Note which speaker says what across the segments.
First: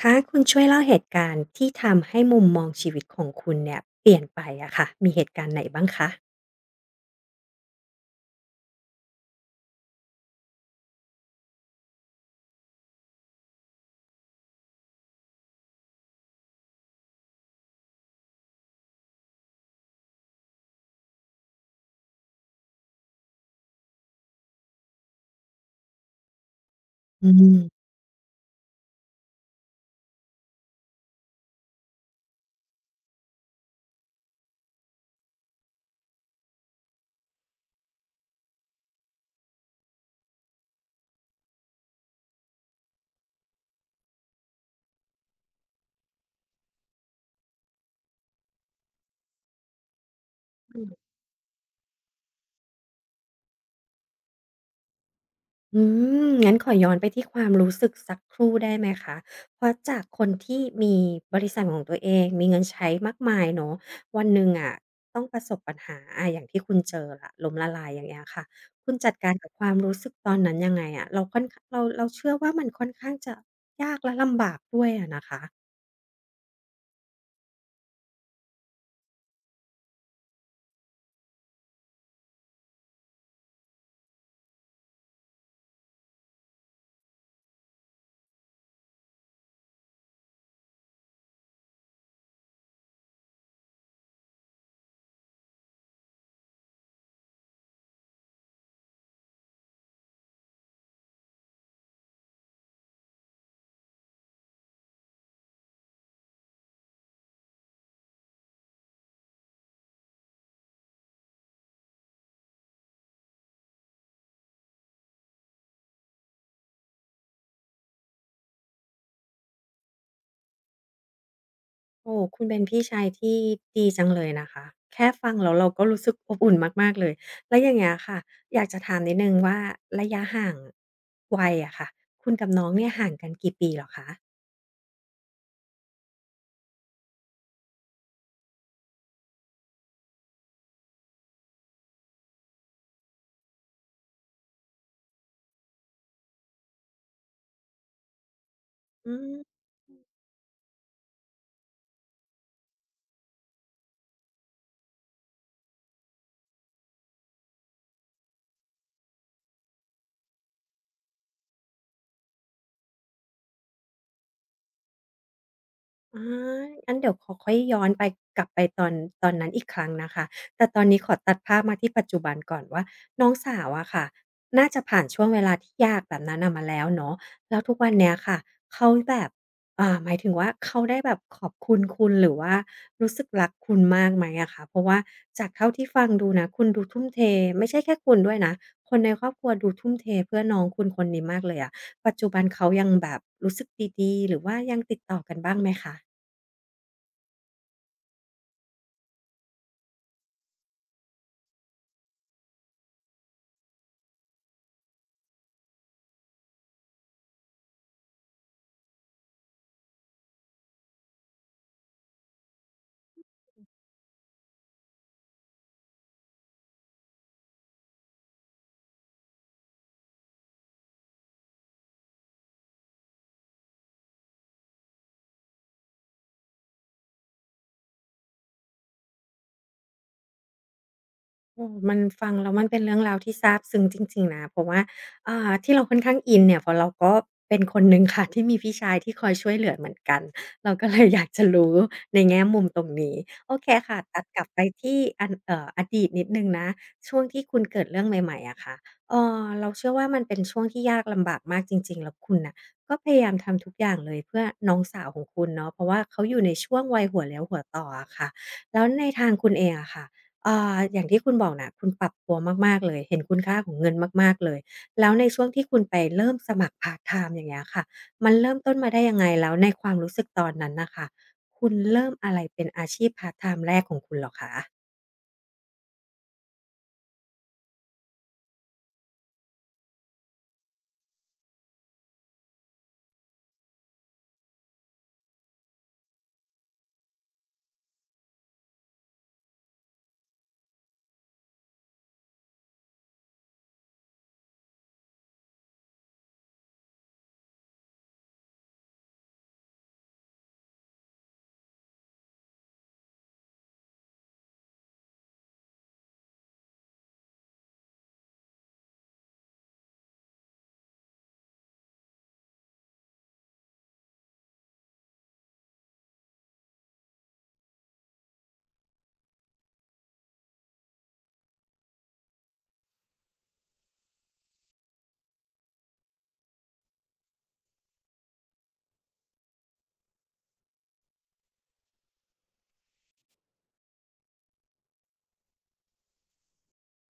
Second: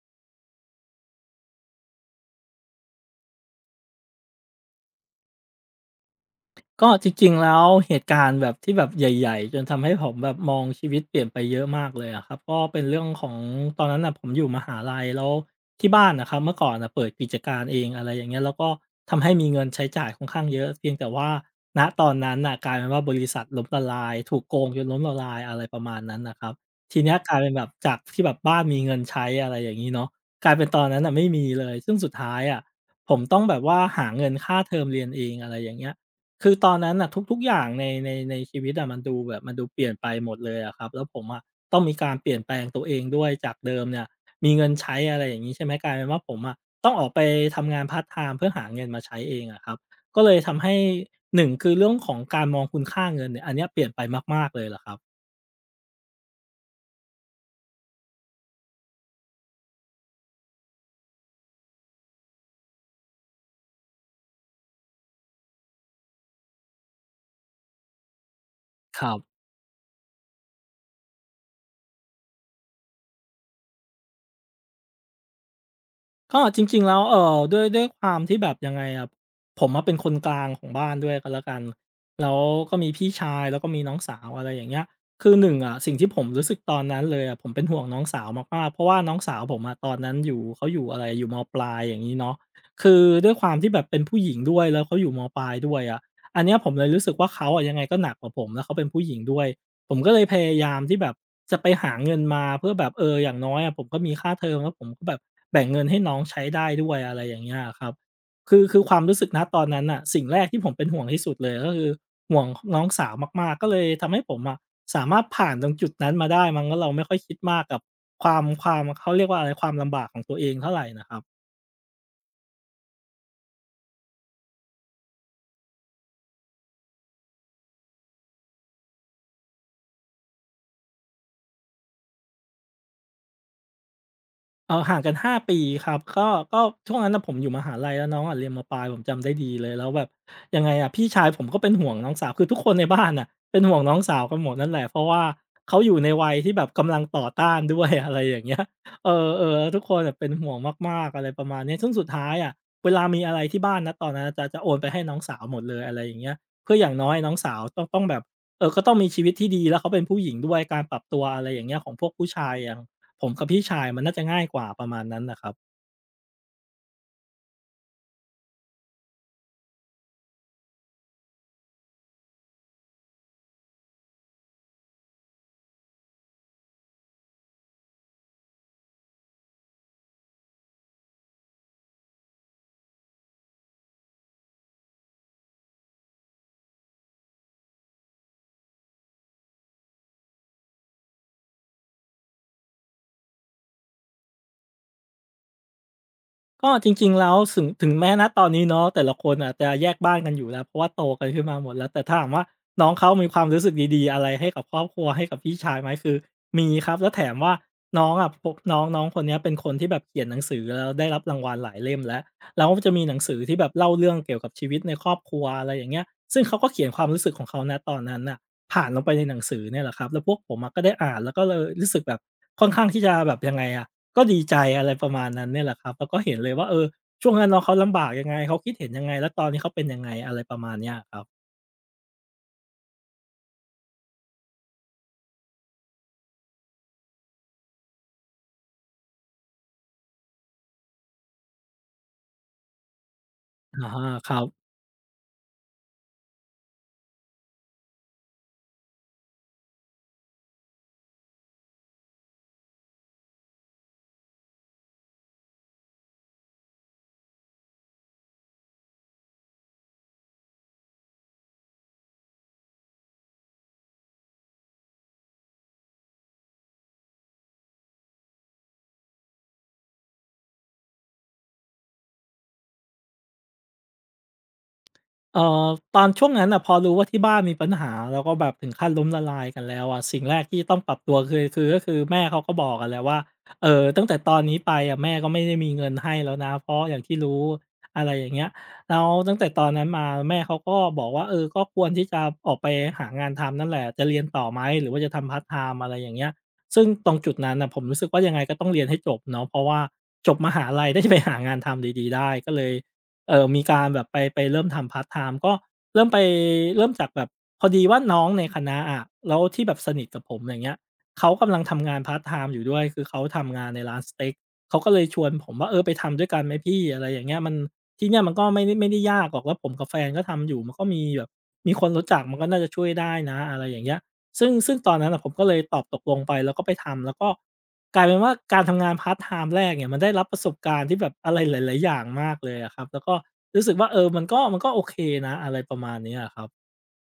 Speaker 1: คะคุณช่วยเล่าเหตุการณ์ที่ทำให้มุมมองชีวิตของคุณเนี่ยเปลี่ยนไปอะค่ะมีเหตุการณ์ไหนบ้างคะ
Speaker 2: ก็จริงๆแล้วเหตุการณ์แบบที่แบบใหญ่ๆจนทำให้ผมแบบมองชีวิตเปลี่ยนไปเยอะมากเลยอะครับก็เป็นเรื่องของตอนนั้นน่ะผมอยู่มหาลัยแล้วที่บ้านน่ะครับเมื่อก่อนน่ะเปิดกิจการเองอะไรอย่างเงี้ยแล้วก็ทำให้มีเงินใช้จ่ายค่อนข้างเยอะเพียงแต่ว่าณตอนนั้นน่ะกลายเป็นว่าบริษัทล้มละลายถูกโกงจนล้มละลายอะไรประมาณนั้นน่ะครับทีเนี้ย
Speaker 1: อื
Speaker 2: กลายเป็น
Speaker 1: ม
Speaker 2: แบบจากที่แบบบ้านมีเงินใช้อะไรอย่างงี้เนาะกลายเป็นตอนนั้นน่ะไม่มีเลยซึ่งสุดท้ายอะผมต้องแบบว่าหาเงินค่าเทอมเรียนเองอะไรอย่างเงี้ย คือตอนนั้นน่ะทุกๆ อย่างในในชีวิตอะมันดูแบบมันดูเปลี่ยนไปหมดเลยอะครับแล้วผมอะต้องมีการเปลี่ยนแปลงตัวเองด้วยจากเดิมเนี่ยมีเงินใช้อะไรอย่างงี้ใช่ไหมกลายเป็นว่าผมอะต้องออกไปทำงานพาร์ตไทม์เพื่อหาเงินมาใช้เองอะครับก็เลยทำให้
Speaker 1: อืม
Speaker 2: 1คือเรื่องของการมองคุณค่าเงินเนี่ยอันเนี้ยเปลี่ยนไปมากๆเลยล่ะครับ
Speaker 1: งั้นขอย้อนไปที่ความรู้สึกสักครู่ได้ไหมคะเพราะจากคนที่มีบริษัทของตัวเองมีเงินใช้มากมายเนาะวันหนึ่งอะต้องประสบปัญหาอาอย่างที่คุณเจอล่ะล้มละลายอย่างเงี้ยค่ะคุณ
Speaker 2: ค
Speaker 1: จั
Speaker 2: รั
Speaker 1: ดการ
Speaker 2: บ
Speaker 1: กับความรู้สึกตอนนั้นยังไงอะเราเชื่อว่ามันค่อนข้างจะยากและลำบากด้วยอะนะคะ
Speaker 2: ก็จริงๆแล้วด้วยความที่แบบยังไงอะผมอะเป็นคนกลางของบ้านด้วยก็แล้วกันแล้วก็มีพี่ชายแล้วก็มีน้องสาวอะไรอย่างเงี้ยคือหนึ่งอะสิ่งที่ผมรู้สึกตอนนั้นเลยอะผมเป็นห่วงน้องสาวมากๆเพราะว่าน้องสาวผมอะตอนนั้นอยู่เขาอยู่อะไรอยู่มปลายอย่างงี้เนาะคือด้วยความที่แบบเป็นผู้หญิงด้วยแล้วเขาอยู่มปลายด้วยอะอันเนี้ยผมเลยรู้สึกว่าเขาอะยังไงก็หนักกว่าผมแล้วเขาเป็นผู้หญิงด้วย ผมก็เลยพยายามที่แบบจะไปหาเงินมาเพื่อแบบเอออย่างน้อยอะผมก็มีค่าเทอมแล้วผมก็แบบแบ่งเงินให้น้องใช้ได้ด้วยอะไรอย่างเงี้ยอะครับคือความรู้สึกนะตอนนั้นอ่ะสิ่งแรกที่ผมเป็นห่วงที่สุดเลยก็คือห่วงน้องสาวมากๆก็เลยทำให้ผมอะสามารถผ่านตรงจุดนั้นมาได้มั้งแล้วเราไม่ค่อยคิดมากกับความเขาเรียกว่าอะไรความลำบากของตัวเองเท่าไหรน่นะครับ
Speaker 1: โอ้คุณเป็นพี่ชายที่ดีจังเลยนะคะแค่ฟังแล้วเราก็รู้สึกอบอุ่นมากๆเลยแล้วอย่างเงี้ยค่ะอยากจะถามนิดหนึ่งว่าระยะห่างวัยอะค่ะคุณกับน้องเนี่ยห่างกันกี่ปีเหรอคะ
Speaker 2: เออห่างกัน5ปีครับก็ช่วงนั้นน่ะผมอยู่มหาลัยแล้วน้องอะเรียนมปลายผมจำได้ดีเลยแล้วแบบยังไงอะพี่ชายผมก็เป็นห่วงน้องสาวคือทุกคนในบ้านน่ะเป็นห่วงน้องสาวกันหมดนั่นแหละเพราะว่าเขาอยู่ในวัยที่แบบกำลังต่อต้านด้วย อะไรอย่างเงี้ยเอ
Speaker 1: อื
Speaker 2: อ
Speaker 1: ม
Speaker 2: ๆทุกคนน่ะเป็นห่วงมากๆอะไรประมาณเนี้ยซึ่งสุดท้ายอะเวลามีอะไรที่บ้านณตอนนั้นจะโอนไปให้น้องสาวหมดเลยอะไรอย่างเงี้ยเพื่ออย่างน้อยน้องสาวต้องแบบเออก็ต้องมีชีวิตที่ดีแล้วเขาเป็นผู้หญิงด้วยการปรับตัวอะไรอย่างเงี้ยของพวกผู้ชายอย่าง ผมกับพี่ชายมันน่าจะง่ายกว่าประมาณนั้นน่ะครับ
Speaker 1: อางั้นเดี๋ยวขอค่อยย้อนไปกลับไปตอนนั้นอีกครั้งนะคะแต่ตอนนี้ขอตัดภาพมาที่ปัจจุบันก่อนว่าน้องสาวอะค่ะน่าจะผ่านช่วงเวลาที่ยากแบบนั้นน่ะมาแล้วเนาะแล้วทุกวันเนี้ยค่ะเขาแบบอ่าหมายถึงว่าเขาได้แบบขอบคุณคุณหรือว่ารู้สึกรักคุณมากไหมอะคะเพราะว่าจากเท่าที่ฟังดูนะคุณดูทุ่มเทไม่ใช่แค่คุณด้วยนะคนในครอบครัวดูทุ่มเทเพื่อน้องคุณคนนี้มากเลยอะปัจจุบันเขายังแบบรู้สึกดีๆหรือว่ายังติดต่อกันบ้างไหมคะ
Speaker 2: ก็จริงๆแล้วสึงถึงแม้ณตอนนี้เนาะแต่ละคนอาจจะแยกบ้านกันอยู่แล้วเพราะว่าโตกันขึ้นมาหมดแล้วแต่ถ้าถามว่าน้องเขามีความรู้สึกดีๆอะไรให้กับครอบครัวให้กับพี่ชายไหมคือมีครับแล้วแถมว่าน้องอะพกน้องน้องคนเนี้ยเป็นคนที่แบบเขียนหนังสือแล้วได้รับรางวัลหลายเล่มแล้วแล้วจะมีหนังสือที่แบบเล่าเรื่องเกี่ยวกับชีวิตในครอบครัวอะไรอย่างเงี้ยซึ่งเขาก็เขียนความรู้สึกของเขาณตอนนั้นน่ะผ่านลงไปในหนังสือเนี่ยแหละครับแล้วพวกผมอะก็ได้อ่านแล้วก็เลยรู้สึกแบบค่อนข้างที่จะแบบยังไงอะ ก็ดีใจอะไรประมาณนั้นเนี่ยแหละครับแล้วก็เห็นเลยว่าเออช่วงนั้นน้องเขาลำบากยังไงเขาคิดเห็นยังไงแล้วตอนนี้เขาเป็นยังไงอะไรประมาณเนี้ยครับ
Speaker 1: โอ้มันฟังแล้วมันเป็นเรื่องราวที่ซาบซึ้งจริงๆนะเพราะว่าอ่าที่เราค่อนข้างอินเนี่ยเพราะเราก็เป็นคนหนึ่งค่ะ ที่มีพี่ชายที่คอยช่วยเหลือเหมือนกันเราก็เลยอยากจะรู้ในแง่มุมตรงนี้โอเค
Speaker 2: อะ
Speaker 1: ค่ะ
Speaker 2: ฮะ
Speaker 1: ตัด
Speaker 2: ครั
Speaker 1: กลั
Speaker 2: บ
Speaker 1: บไปที่อันอดีตนิดหนึ่งนะช่วงที่คุณเกิดเรื่องใหม่ๆอะค่ะเราเชื่อว่ามันเป็นช่วงที่ยากลำบากมากจริงๆแล้วคุณน่ะก็พยายามทำทุกอย่างเลยเพื่อน้องสาวของคุณเนาะเพราะว่าเขาอยู่ในช่วงวัยหัวเลี้ยวหัวต่ออะค่ะแล้วในทางคุณเองอะค่ะ อ่าอย่างที่คุณบอกน่ะคุณปรับตัวมากๆเลยเห็นคุณค่าของเงินมากๆเลยแล้วในช่วงที่คุณไปเริ่มสมัครพาร์ตไทม์อย่างเงี้ยค่ะมันเริ่มต้นมาได้ยังไงแล้วในความรู้สึกตอนนั้นน่ะค่ะคุณเริ่มอะไรเป็นอาชีพพาร์ตไทม์แรกของคุณเหรอคะ
Speaker 2: เอ่อตอนช่วงนั้นอ่ะพอรู้ว่าที่บ้านมีปัญหาแล้วก็แบบถึงขั้นล้มละลายกันแล้วอะสิ่งแรกที่ต้องปรับตัวคือคือก็คือแม่เขาก็บอกกันแหล้วว่าเออตั้งแต่ตอนนี้ไปอะแม่ก็ไม่ได้มีเงินให้แล้วนะเพราะอย่างที่รู้อะไรอย่างเงี้ยแล้วตั้งแต่ตอนนั้นมาแม่เขาก็บอกว่าเออก็ควรที่จะออกไปหางานทำนั่นแหละจะเรียนต่อไหมหรือว่าจะทำพาร์ทไทม์อะไรอย่างเงี้ยซึ่งตรงจุดนั้นน่ะผมรู้สึกว่ายังไงก็ต้องเรียนให้จบเนาะเพราะว่าจบมหาลัย ได้จะไปหางานทำดีๆได้ก็เลย มีการแบบไปเริ่มทำพาร์ตไทม์ก็เริ่มไปเริ่มจากแบบพอดีว่าน้องในคณะอะแล้วที่แบบสนิทกับผมอย่างเงี้ยเขากำลังทำงานพาร์ตไทม์อยู่ด้วยคือเขาทำงานในร้านสเต็กเขาก็เลยชวนผมว่าเออไปทำด้วยกันไหมพี่อะไรอย่างเงี้ยมันที่เนี่ยมันก็ไม่ได้ยากหรอกแล้วผมกับแฟนก็ทำอยู่มันก็มีแบบมีคนรู้จักมันก็น่าจะช่วยได้นะอะไรอย่างเงี้ยซึ่งตอนนั้นน่ะผมก็เลยตอบตกลงไปแล้วก็ไปทำแล้วก็ กลายเป็นว่าการทำงานพาร์ตไทม์แรกเนี่ยมันได้รับประสบการณ์ที่แบบอะไรหลายๆอย่างมากเลยอะครับแล้วก็รู้สึกว่าเออมันก็โอเคนะอะไรประมาณเนี้ยอะครับ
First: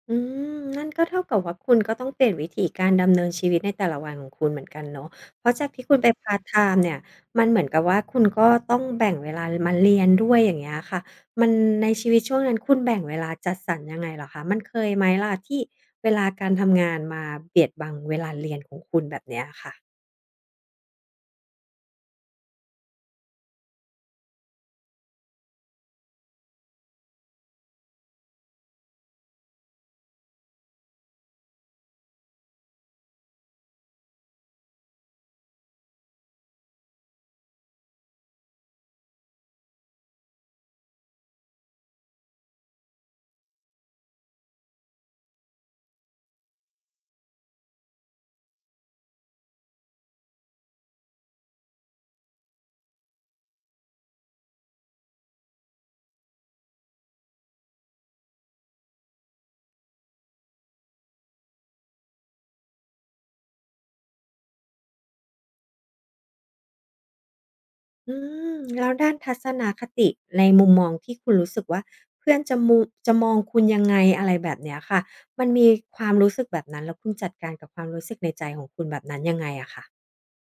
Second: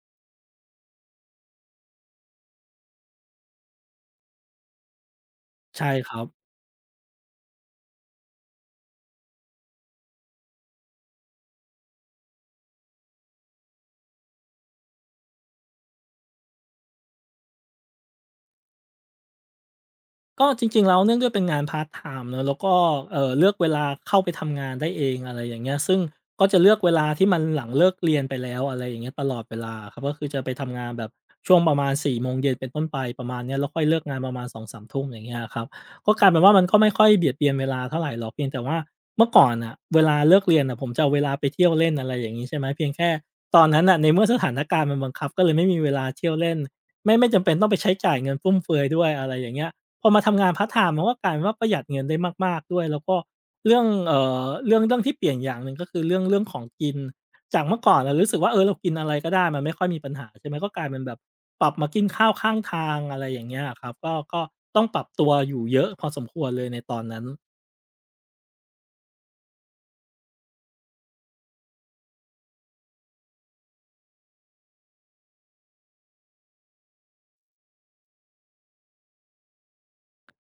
Speaker 1: อืมนั่นก็เท่ากับว่าคุณก็ต้องเปลี่ยนวิถีการดำเนินชีวิตในแต่ละวันของคุณเหมือนกันเนาะเพราะจากที่
Speaker 2: ใช่
Speaker 1: คุณไป
Speaker 2: ครับ
Speaker 1: พาร์ตไทม์เนี่ยมันเหมือนกับว่าคุณก็ต้องแบ่งเวลามาเรียนด้วยอย่างเงี้ยค่ะมันในชีวิตช่วงนั้นคุณแบ่งเวลาจัดสรรยังไงเหรอคะมันเคยไหมล่ะที่เวลาการทำงานมาเบียดบังเวลาเรียนของคุณแบบเนี้ยค่ะ
Speaker 2: ก็จริงๆแล้วเนื่องด้วยเป็นงานพาร์ตไทม์เนอะแล้วก็เลือกเวลาเข้าไปทำงานได้เองอะไรอย่างเงี้ยซึ่งก็จะเลือกเวลาที่มันหลังเลิกเรียนไปแล้วอะไรอย่างเงี้ยตลอดเวลาครับก็คือจะไปทำงานแบบช่วงประมาณ4โมงเย็นเป็นต้นไปประมาณเนี้ยแล้วค่อยเลิกงานประมาณ2มทุ่มอย่างเงี้ยครับก็กลายเป็นว่ามันก็ไม่ค่อยเบียดเบียนเวลาเท่าไรหรอกเพียงแต่ว่าเมื่อก่อนน่ะเวลาเลิกเรียนน่ะผมจะเอาเวลาไปเที่ยวเล่นอะไรอย่างงี้ใช่ไหมเพียงแค่ตอนนั้นน่ะในเมื่อสถานการณ์มันบังคับก็เลยไม่มีเวลาเที่ยวเล่นไม่จำเป็นต้องไปใช้จ่ายเงินฟุ่มเฟือยด้วยอะไรอย่างเงี้ย พอมาทำงานพาร์ตไทม์มันก็กลายเป็นว่าประหยัดเงินได้มากๆด้วยแล้วก็เรื่องเรื่องที่เปลี่ยนอย่างหนึ่งก็คือเรื่องของกินจากเมื่อก่อนเรารู้สึกว่าเออเรากินอะไรก็ได้มันไม่ค่อยมีปัญหาใช่ไหมก็กลายเป็นแบบปรับมากินข้าวข้างทางอะไรอย่างเงี้ยอะครับก็ก็ต้องปรับตัวอยู่เยอะพอสมควรเลยในตอนนั้น
Speaker 1: อืมแล้วด้านทัศนคติในมุมมองที่คุณรู้สึกว่าเพื่อนจะมองคุณยังไงอะไรแบบเนี้ยค่ะมันมีความรู้สึกแบบนั้นแล้วคุณจัดการกับความรู้สึกในใจของคุณแบบนั้นยังไงอะคะ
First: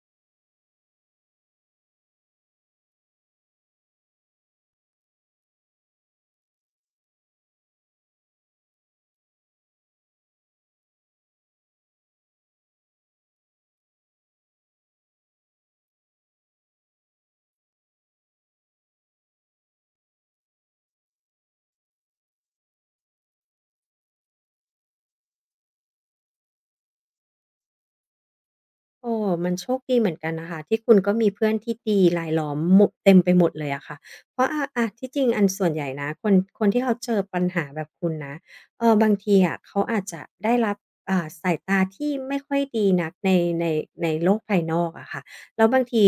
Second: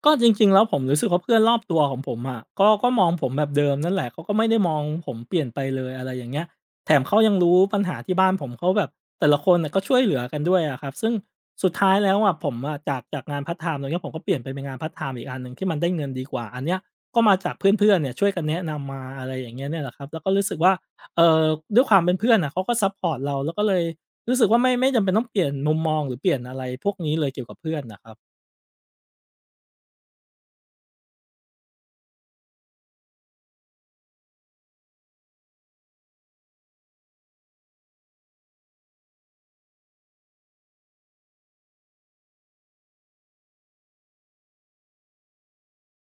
Speaker 2: ก็จริงๆแล้วผมรู้สึกว่าเพื่อนรอบตัวของผมอะก็ก็มองผมแบบเดิมนั่นแหละเขาก็ไม่ได้มองผมเปลี่ยนไปเลยอะไรอย่างเงี้ยแถมเขายังรู้ปัญหาที่บ้านผมเขาแบบแต่ละคนน่ะก็ช่วยเหลือกันด้วยอะครับซึ่งสุดท้ายแล้วอะผมอะจากงานพาร์ตไทม์ตรงเนี้ยผมก็เปลี่ยนไปเป็นงานพาร์ตไทม์อีกอันหนึ่งที่มันได้เงินดีกว่าอันเนี้ยก็มาจากเพื่อนๆเนี่ยช่วยกันแนะนำมาอะไรอย่างเงี้ยเนี่ยแหละครับแล้วก็รู้สึกว่าเอ่อด้วยความเป็นเพื่อนน่ะเขาก็ซัปพอร์ตเราแล้วก็เลยรู้สึกว่าไม่จำเป็นต้องเปลี่ยนมุมมองหรือเปลี่ยนอะไรพวกนี้เลยเกี่ยวกับเพื่อนน่ะครับ
Speaker 1: โอ้มันโชคดีเหมือนกันนะคะที่คุณก็มีเพื่อนที่ดีรายล้อมหมดเต็มไปหมดเลยอะค่ะเพราะอาที่จริงอันส่วนใหญ่นะคนที่เขาเจอปัญหาแบบคุณนะบางทีอะเขาอาจจะได้รับอ่าสายตาที่ไม่ค่อยดีนักในในโลกภายนอกอะค่ะแล้วบางที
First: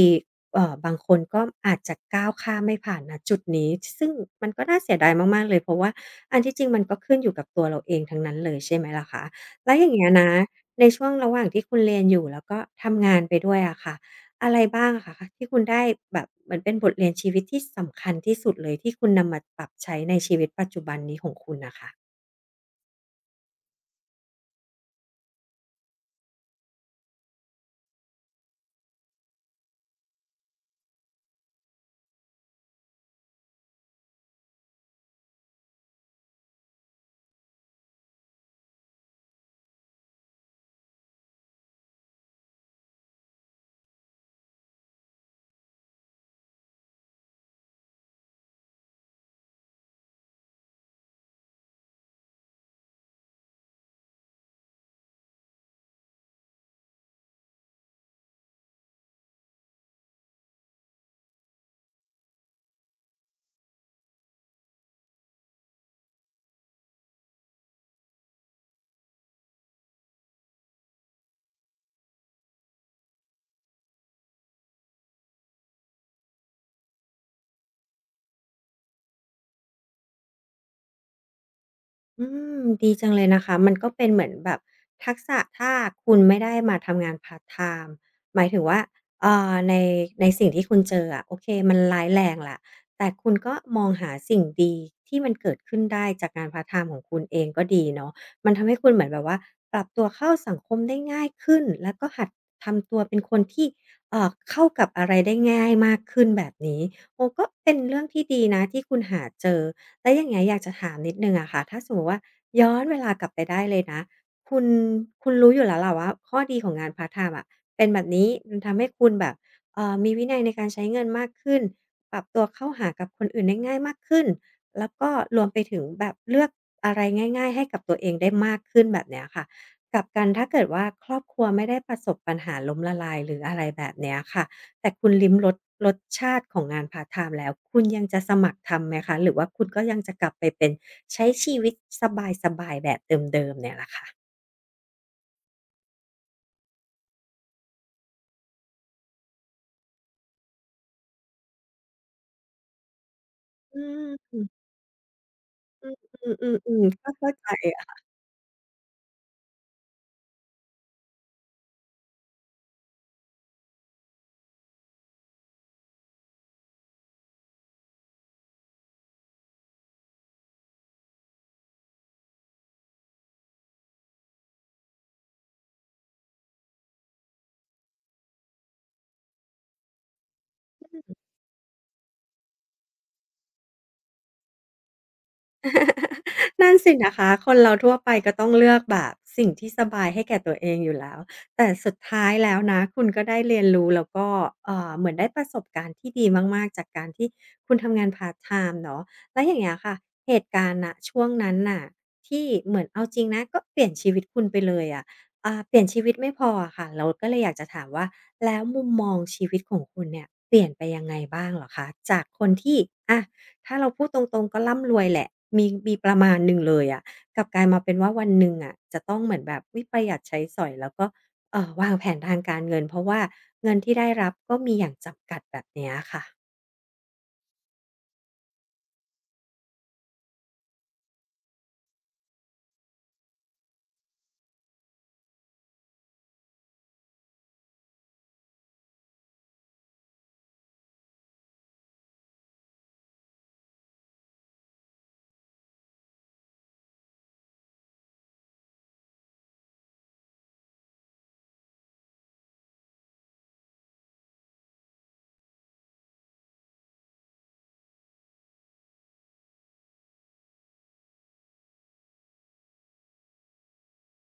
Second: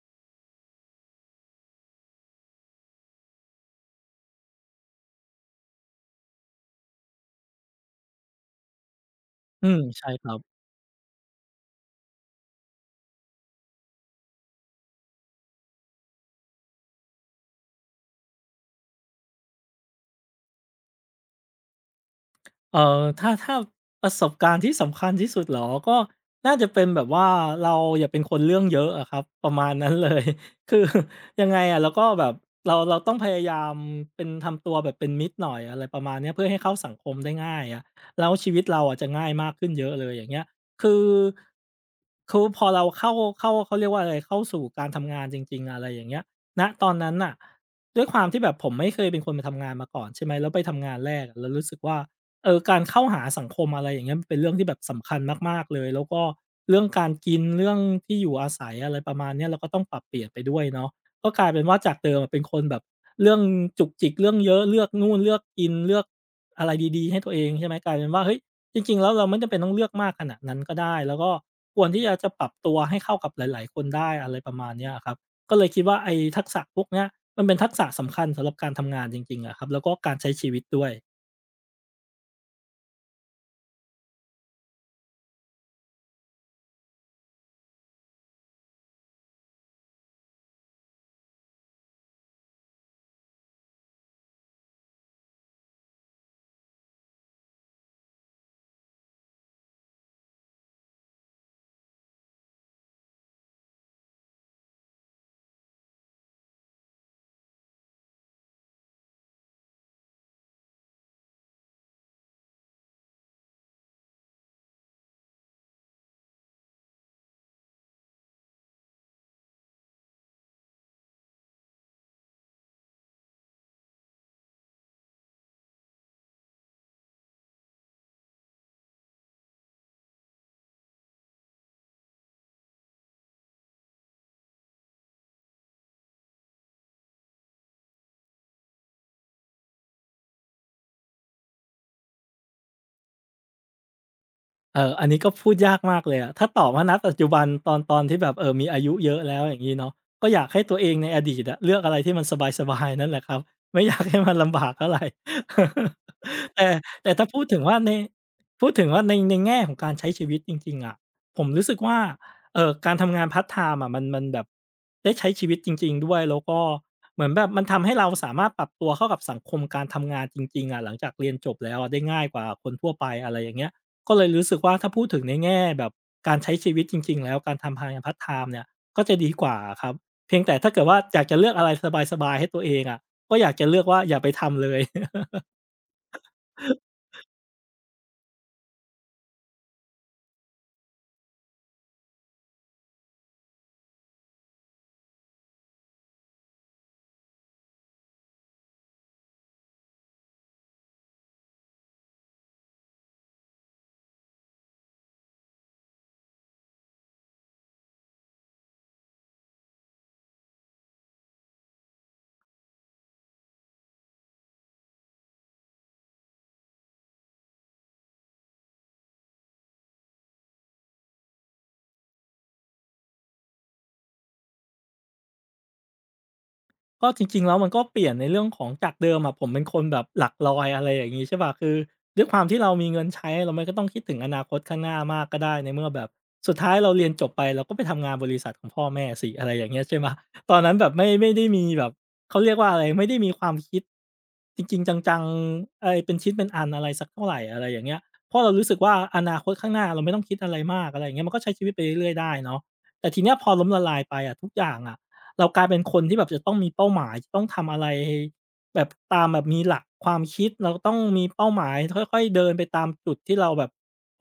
Speaker 1: บางคนก็อาจจะก้าวข้ามไม่ผ่านณจุดนี้ซึ่งมันก็น่าเสียดายมากๆเลยเพราะว่าอันที่จริงมันก็ขึ้นอยู่กับตัวเราเองทั้งนั้นเลยใช่ไหมล่ะคะ
Speaker 2: อื
Speaker 1: แล้ว
Speaker 2: ม
Speaker 1: อย่างเงี้
Speaker 2: ใช่
Speaker 1: ย
Speaker 2: ค
Speaker 1: นะ
Speaker 2: รับ
Speaker 1: ในช่วงระหว่างที่คุณเรียนอยู่แล้วก็ทำงานไปด้วยอะค่ะอะไรบ้างอะคะที่คุณได้แบบเหมือนเป็นบทเรียนชีวิตที่สำคัญที่สุดเลยที่คุณนำมาปรับใช้ในชีวิตปัจจุบันนี้ของคุณน่ะค่ะ
Speaker 2: ถ้าประสบการณ์ที่สำคัญที่สุดเหรอก็น่าจะเป็นแบบว่าเราอย่าเป็นคนเรื่องเยอะอะครับประมาณนั้นเลย คือยังไงอะเราก็แบบเราต้องพยายามเป็นทำตัวแบบเป็นมิตรหน่อยอะไรประมาณเนี้ยเพื่อให้เข้าสังคมได้ง่ายอะแล้วชีวิตเราอะจะง่ายมากขึ้นเยอะเลยอย่างเงี้ยคือคือพอเราเข้าเขาเรียกว่าอะไรเข้าสู่การทำงานจริงๆอะไรอย่างเงี้ยณตอนนั้นน่ะด้วยความที่แบบผมไม่เคยเป็นคนไปทำงานมาก่อนใช่ไหมแล้วไปทำงานแรกอะเรารู้สึกว่า เออการเข้าหาสังคมอะไรอย่างเงี้ยมันเป็นเรื่องที่แบบสำคัญมากๆเลยแล้วก็เรื่องการกินเรื่องที่อยู่อาศัยอะไรประมาณเนี้ยเราก็ต้องปรับเปลี่ยนไปด้วยเนาะก็กลายเป็นว่าจากเดิมอะเป็นคนแบบเรื่องจุกจิกเรื่องเยอะเลือกนู่นเลือกกินเลือกอะไรดีๆให้ตัวเองใช่ไหมกลายเป็นว่าเฮ้ยจริงๆแล้วเราไม่จำเป็นต้องเลือกมากขนาดนั้นก็ได้แล้วก็ควรที่จะปรับตัวให้เข้ากับหลายๆคนได้อะไรประมาณเนี้ยอะครับก็เลยคิดว่าไอ้ทักษะพวกเนี้ยมันเป็นทักษะสำคัญสำหรับการทำงานจริงๆอะครับแล้วก็การใช้ชีวิตด้วย
Speaker 1: อืมดีจังเลยนะคะมันก็เป็นเหมือนแบบทักษะถ้าคุณไม่ได้มาทำงานพาร์ตไทม์หมายถึงว่าในสิ่งที่คุณเจออะโอเคมันร้ายแรงแหละแต่คุณก็มองหาสิ่งดีที่มันเกิดขึ้นได้จากงานพาร์ตไทม์ของคุณเองก็ดีเนาะมันทำให้คุณเหมือนแบบว่าปรับตัวเข้าสังคมได้ง่ายขึ้นแล้วก็หัดทำตัวเป็นคนที่เข้ากับอะไรได้ง่ายมากขึ้นแบบนี้โอ้ก็เป็นเรื่องที่ดีนะที่คุณหาเจอ แล้วอย่างเงี้ยอยากจะถามนิดหนึ่งอะค่ะถ้าสมมติว่าย้อนเวลากลับไปได้เลยนะคุณคุณรู้อยู่แล้วล่ะว่าข้อดีของงานพาร์ตไทม์อะเป็นแบบนี้มันทำให้คุณแบบมีวินัยในการใช้เงินมากขึ้นปรับตัวเข้าหากับคนอื่นได้ง่ายมากขึ้นแล้วก็รวมไปถึงแบบเลือกอะไรง่ายๆให้กับตัวเองได้มากขึ้นแบบเนี้ยค่ะกลับกันถ้าเกิดว่าครอบครัวไม่ได้ประสบปัญหาล้มละลายหรืออะไรแบบเนี้ยค่ะ แต่คุณลิ้มรสรสชาติของงานพาร์ตไทม์แล้วคุณยังจะสมัครทำไหมคะหรือว่าคุณก็ยังจะกลับไปเป็นใช้ชีวิตสบายๆแบบเดิมๆเนี่ยแหละค่ะ
Speaker 2: เอออันนี้ก็พูดยากมากเลยอะถ้าตอบว่าณปัจจุบันตอนที่แบบมีอายุเยอะแล้วอย่างงี้เนาะก็อยากให้ตัวเองในอดีตอะเลือกอะไรที่มันสบายๆนั่นแหละครับ
Speaker 1: อื
Speaker 2: ไม่อยาก
Speaker 1: ม
Speaker 2: ให้มัน
Speaker 1: อื
Speaker 2: ลำบากเท่าไร
Speaker 1: ออื
Speaker 2: แต่
Speaker 1: อๆๆๆ
Speaker 2: แต่
Speaker 1: ก็
Speaker 2: ถ้า
Speaker 1: เข้า
Speaker 2: พูด
Speaker 1: ใจ
Speaker 2: ถึงว่าในพูดถึงว่าในแง่ของการใช้ชีวิตจริงๆอะผมรู้สึกว่าการทำงานพาร์ตไทม์อะมันแบบได้ใช้ชีวิตจริงๆด้วยแล้วก็เหมือนแบบมันทำให้เราสามารถปรับตัวเข้ากับสังคมการทำงานจริงๆอะหลังจากเรียนจบแล้วอะได้ง่ายกว่าคนทั่วไปอะไรอย่างเงี้ย ก็เลยรู้สึกว่าถ้าพูดถึงในแง่แบบการใช้ชีวิตจริงๆแล้วการทำพานพาร์ตไทม์เนี่ยก็จะดีกว่าอะครับเพียงแต่ถ้าเกิดว่าอยากจะเลือกอะไรสบายๆให้ตัวเองอะก็อยากจะเลือกว่าอย่าไปทำเลย
Speaker 1: นั่นสินะคะคนเราทั่วไปก็ต้องเลือกแบบสิ่งที่สบายให้แก่ตัวเองอยู่แล้วแต่สุดท้ายแล้วนะคุณก็ได้เรียนรู้แล้วก็เหมือนได้ประสบการณ์ที่ดีมากๆจากการที่คุณทำงานพาร์ตไทม์เนาะแล้วอย่างเงี้ยค่ะเหตุการณ์ณช่วงนั้นน่ะที่เหมือนเอาจริงนะก็เปลี่ยนชีวิตคุณไปเลยอะอ่าเปลี่ยนชีวิตไม่พออะค่ะเราก็เลยอยากจะถามว่าแล้วมุมมองชีวิตของคุณเนี่ยเปลี่ยนไปยังไงบ้างเหรอคะจากคนที่อะ ถ้าเราพูดตรงๆก็ร่ำรวยแหละมีประมาณหนึ่งเลยอะะกลับกลายมาเป็นว่าวันหนึ่งอะะจะต้องเหมือนแบบวิประหยัดใช้สอยแล้วก็วางแผนทางการเงินเพราะว่าเงินที่ได้รับก็มีอย่างจำกัดแบบเนี้ยค่ะ
Speaker 2: ก็จริงๆแล้วมันก็เปลี่ยนในเรื่องของจากเดิมอะผมเป็นคนแบบหลักร้อยอะไรอย่างงี้ใช่เปล่าคือด้วยความที่เรามีเงินใช้เราไม่ก็ต้องคิดถึงอนาคตข้างหน้ามากก็ได้ในเมื่อแบบสุดท้ายเราเรียนจบไปเราก็ไปทำงานบริษัทของพ่อแม่สิอะไรอย่างเงี้ยใช่เปล่าตอนนั้นแบบไม่ได้มีแบบเขาเรียกว่าอะไรไม่ได้มีความคิดจริงๆจังๆไอ้เป็นชิ้นเป็นอันอะไรสักเท่าไรอะไรอย่างเงี้ยเพราะเรารู้สึกว่าอนาคตข้างหน้าเราไม่ต้องคิดอะไรมากอะไรอย่างเงี้ยมันก็ใช้ชีวิตไปเรื่อยๆได้เนาะแต่ทีเนี้ยพอล้มละลายไปอะทุกอย่างอะ เรากลายเป็นคนที่แบบจะต้องมีเป้าหมายจะต้องทำอะไรแบบตามแบบมีหลักความคิดเราต้องมีเป้าหมายค่อยๆเดินไปตามจุดที่เราแบบ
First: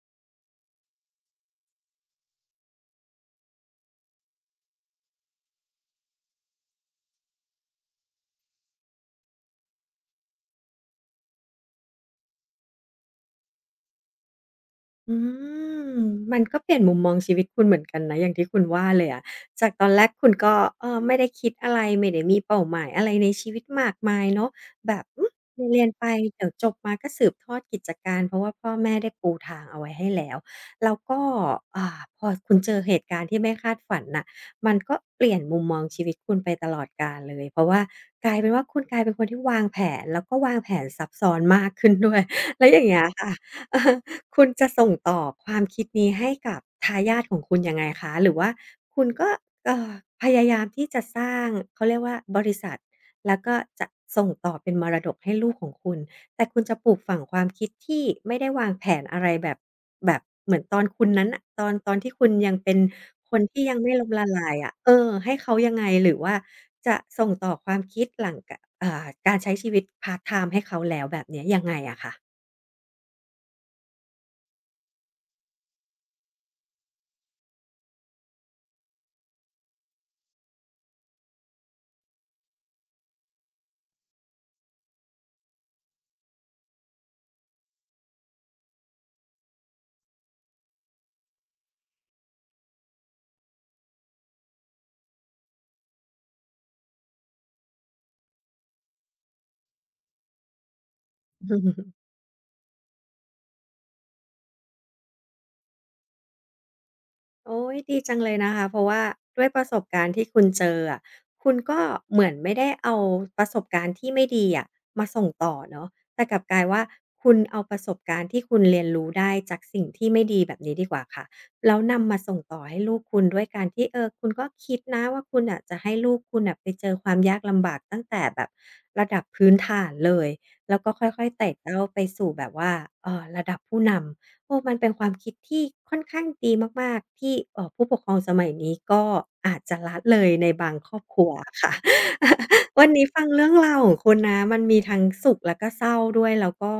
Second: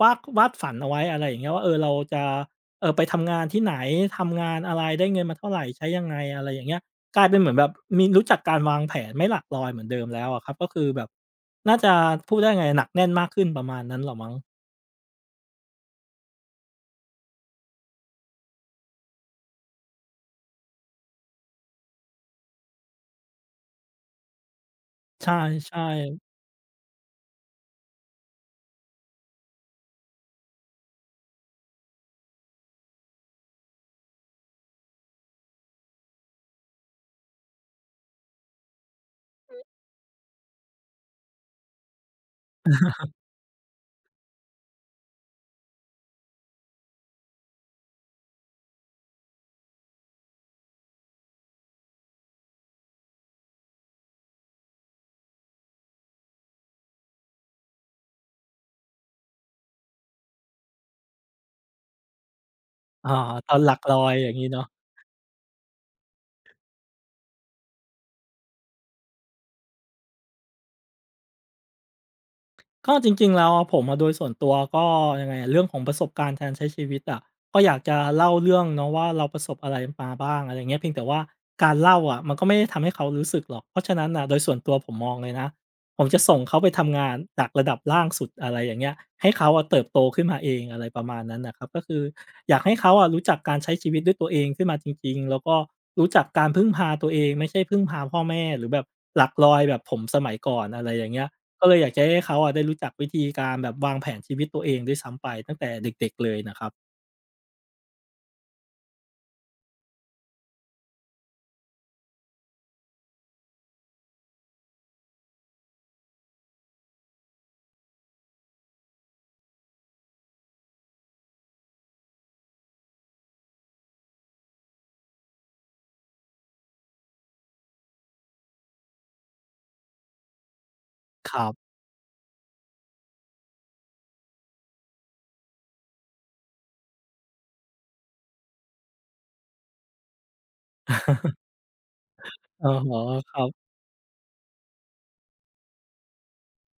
Speaker 2: วาดฝันเอาไว้อะไรอย่างเงี้ยว่าเออเราจะไปทำงานที่ไหนทำงานอะไรได้เงินมาเท่าไรใช้ยังไงอะไรอย่างเงี้ยกลายเป็นเหมือนแบบมีรู้จักการวางแผนไม่หลักลอยเหมือนเดิมแล้วอะครับก็คือแบบน่าจะพูดได้ไงหนักแน่นมากขึ้นประมาณนั้นเหรอมั้ง
Speaker 1: อืมมันก็เปลี่ยนมุมมองชีวิตคุณเหมือนกันนะอย่างที่คุณว่าเลยอะจากตอนแรกคุณก็เออไม่ได้คิดอะไรไม่ได้มีเป้าหมายอะไรในชีวิตมากมายเนาะแบบอื
Speaker 2: ใช
Speaker 1: ม
Speaker 2: ่
Speaker 1: เรียนๆไป
Speaker 2: ๆ
Speaker 1: เดี๋ยวจบมาก็สืบทอดกิจการเพราะว่าพ่อแม่ได้ปูทางเอาไว้ให้แล้วแล้วก็อ่าพอคุณเจอเหตุการณ์ที่ไม่คาดฝันน่ะมันก็เปลี่ยนมุมมองชีวิตคุณไปตลอดกาลเลยเพราะว่ากลายเป็นว่าคุณกลายเป็นคนที่วางแผนแล้วก็วางแผนซับซ้อนมากขึ้นด้วย แล้วอย่างเงี้ยค่ะ คุณจะส่งต่อความคิดนี้ให้กับทายาทของคุณยังไงคะหรือว่าคุณก็เอ่อพยายามที่จะสร้างเขาเรียกว่าบริษัทแล้วก็จะส่งต่อเป็นมรดกให้ลูกของคุณแต่คุณจะปลูกฝังความคิดที่ไม่ได้วางแผนอะไรแบบเหมือนตอนคุณนั้นน่ะตอนที่คุณยังเป็น
Speaker 2: อ่า
Speaker 1: คน
Speaker 2: ตอน
Speaker 1: ที่
Speaker 2: หลั
Speaker 1: ยั
Speaker 2: ก
Speaker 1: งไม่
Speaker 2: ลอ
Speaker 1: ล้ม
Speaker 2: ยอ
Speaker 1: ละ
Speaker 2: ย่างงี้
Speaker 1: ลาย
Speaker 2: เนาะ
Speaker 1: อะเออให้เขายังไงหรือว่าจะส่งต่อความคิดหลังกอ่าการใช้ชีวิตพาร์ตไทม์ให้เขาแล้วแบบเนี้ยยังไงอะคะ
Speaker 2: ก็จริงๆแล้วอะผมอะโดยส่วนตัวก็ยังไงอะเรื่องของประสบการณ์การใช้ชีวิตอะก็อยากจะเล่าเรื่องเนาะว่าเราประสบอะไรมาบ้างอะไรเงี้ยเพียงแต่ว่าการเล่าอะมันก็ไม่ได้ทำให้เขารู้สึกหรอกเพราะฉะนั้นน่ะโดยส่วนตัวผมมองเลยนะผมจะส่งเขาไปทำงานจากระดับล่างสุดอะไรอย่างเงี้ยให้เขาอะเติบโตขึ้นมาเองอะไรประมาณนั้นน่ะครับก็คืออยากให้เขาอะรู้จักการใช้ชีวิตด้วยตัวเองขึ้นมาจริงๆแล้วก็รู้จักการพึ่งพาตัวเองไม่ใช่พึ่งพาพ่อแม่หรือแบบหลักลอยแบบผมสมัยก่อนอะไรอย่างเงี้ย ก็เลยอยาก จะให้เขาอะได้รู้จักวิธีการแบบวางแผนชีวิตตัวเองด้วยซ้ำไปตั้งแต่เด็กๆเลยนะครับ
Speaker 1: โอ๊ยดีจังเลยนะคะเพราะว่าด้วยประสบการณ์ที่คุณเจออะคุณก็เหมือนไม่ได้เอาประสบการณ์ที่ไม่ดีอะมาส่งต่อเนาะแต่กลับกลายว่าคุณเอาประสบการณ์ที่คุณเรียนรู้ได้จากสิ่งที่ไม่ดีแบบนี้ดีกว่าค่ะแล้วนำมาส่งต่อให้ลูกคุณด้วยการที่เออคุณก็คิดนะว่าคุณน่ะจะให้ลูกคุณน่ะไปเจอความยากลำบากตั้งแต่แบบระดับพื้นฐานเลยแล้วก็ค่อย
Speaker 2: ค
Speaker 1: ๆ
Speaker 2: รั
Speaker 1: ไต่
Speaker 2: บ
Speaker 1: เต้าไปสู่แบบว่าระดับผู้นำ โอ้มันเป็นความคิดที่ค่อนข้างดีมากๆที่ผู้ปกครองสมัยนี้ก็อาจจะละเลยในบางครอบครัวอะค่ะ
Speaker 2: อะ
Speaker 1: วัน
Speaker 2: ฮะ
Speaker 1: นี้ฟัง
Speaker 2: ครั
Speaker 1: เรื่อง
Speaker 2: บ
Speaker 1: ราวของคุณนะมันมีทั้งสุขแล้วก็เศร้าด้วยแล้วก็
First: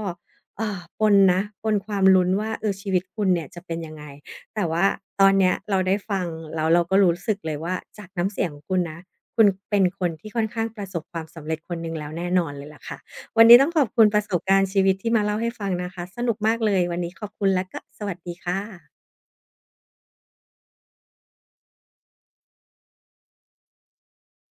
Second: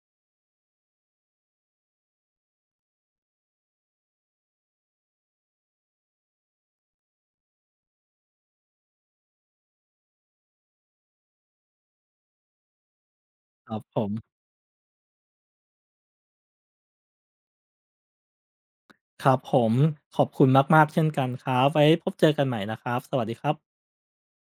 Speaker 1: ปนนะปนความลุ้นว่าเออชีวิตคุณเนี่ยจะเป็นยังไงแต่ว่าตอนเนี้ยเราได้ฟังแล้วเราก็รู้สึกเลยว่าจากน้ำเสียงของคุณนะคุณเป็นคนที่ค่อนข้างประสบความสำเร็จคนหนึ่งแล้วแน่นอนเลยล่ะค่ะ วันนี้ต้
Speaker 2: ค
Speaker 1: อง
Speaker 2: รั
Speaker 1: ข
Speaker 2: บ
Speaker 1: อบ
Speaker 2: ผ
Speaker 1: คุณ
Speaker 2: ม
Speaker 1: ประสบการณ์ชีวิตที่มาเล่าให้ฟังนะคะสนุกมากเลยวันนี้ขอบคุณและก็สวัสดีค่ะ
Speaker 2: ครับผมขอบคุณมากๆเช่นกันครับไว้พบเจอกันใหม่นะครับสวัสดีครับ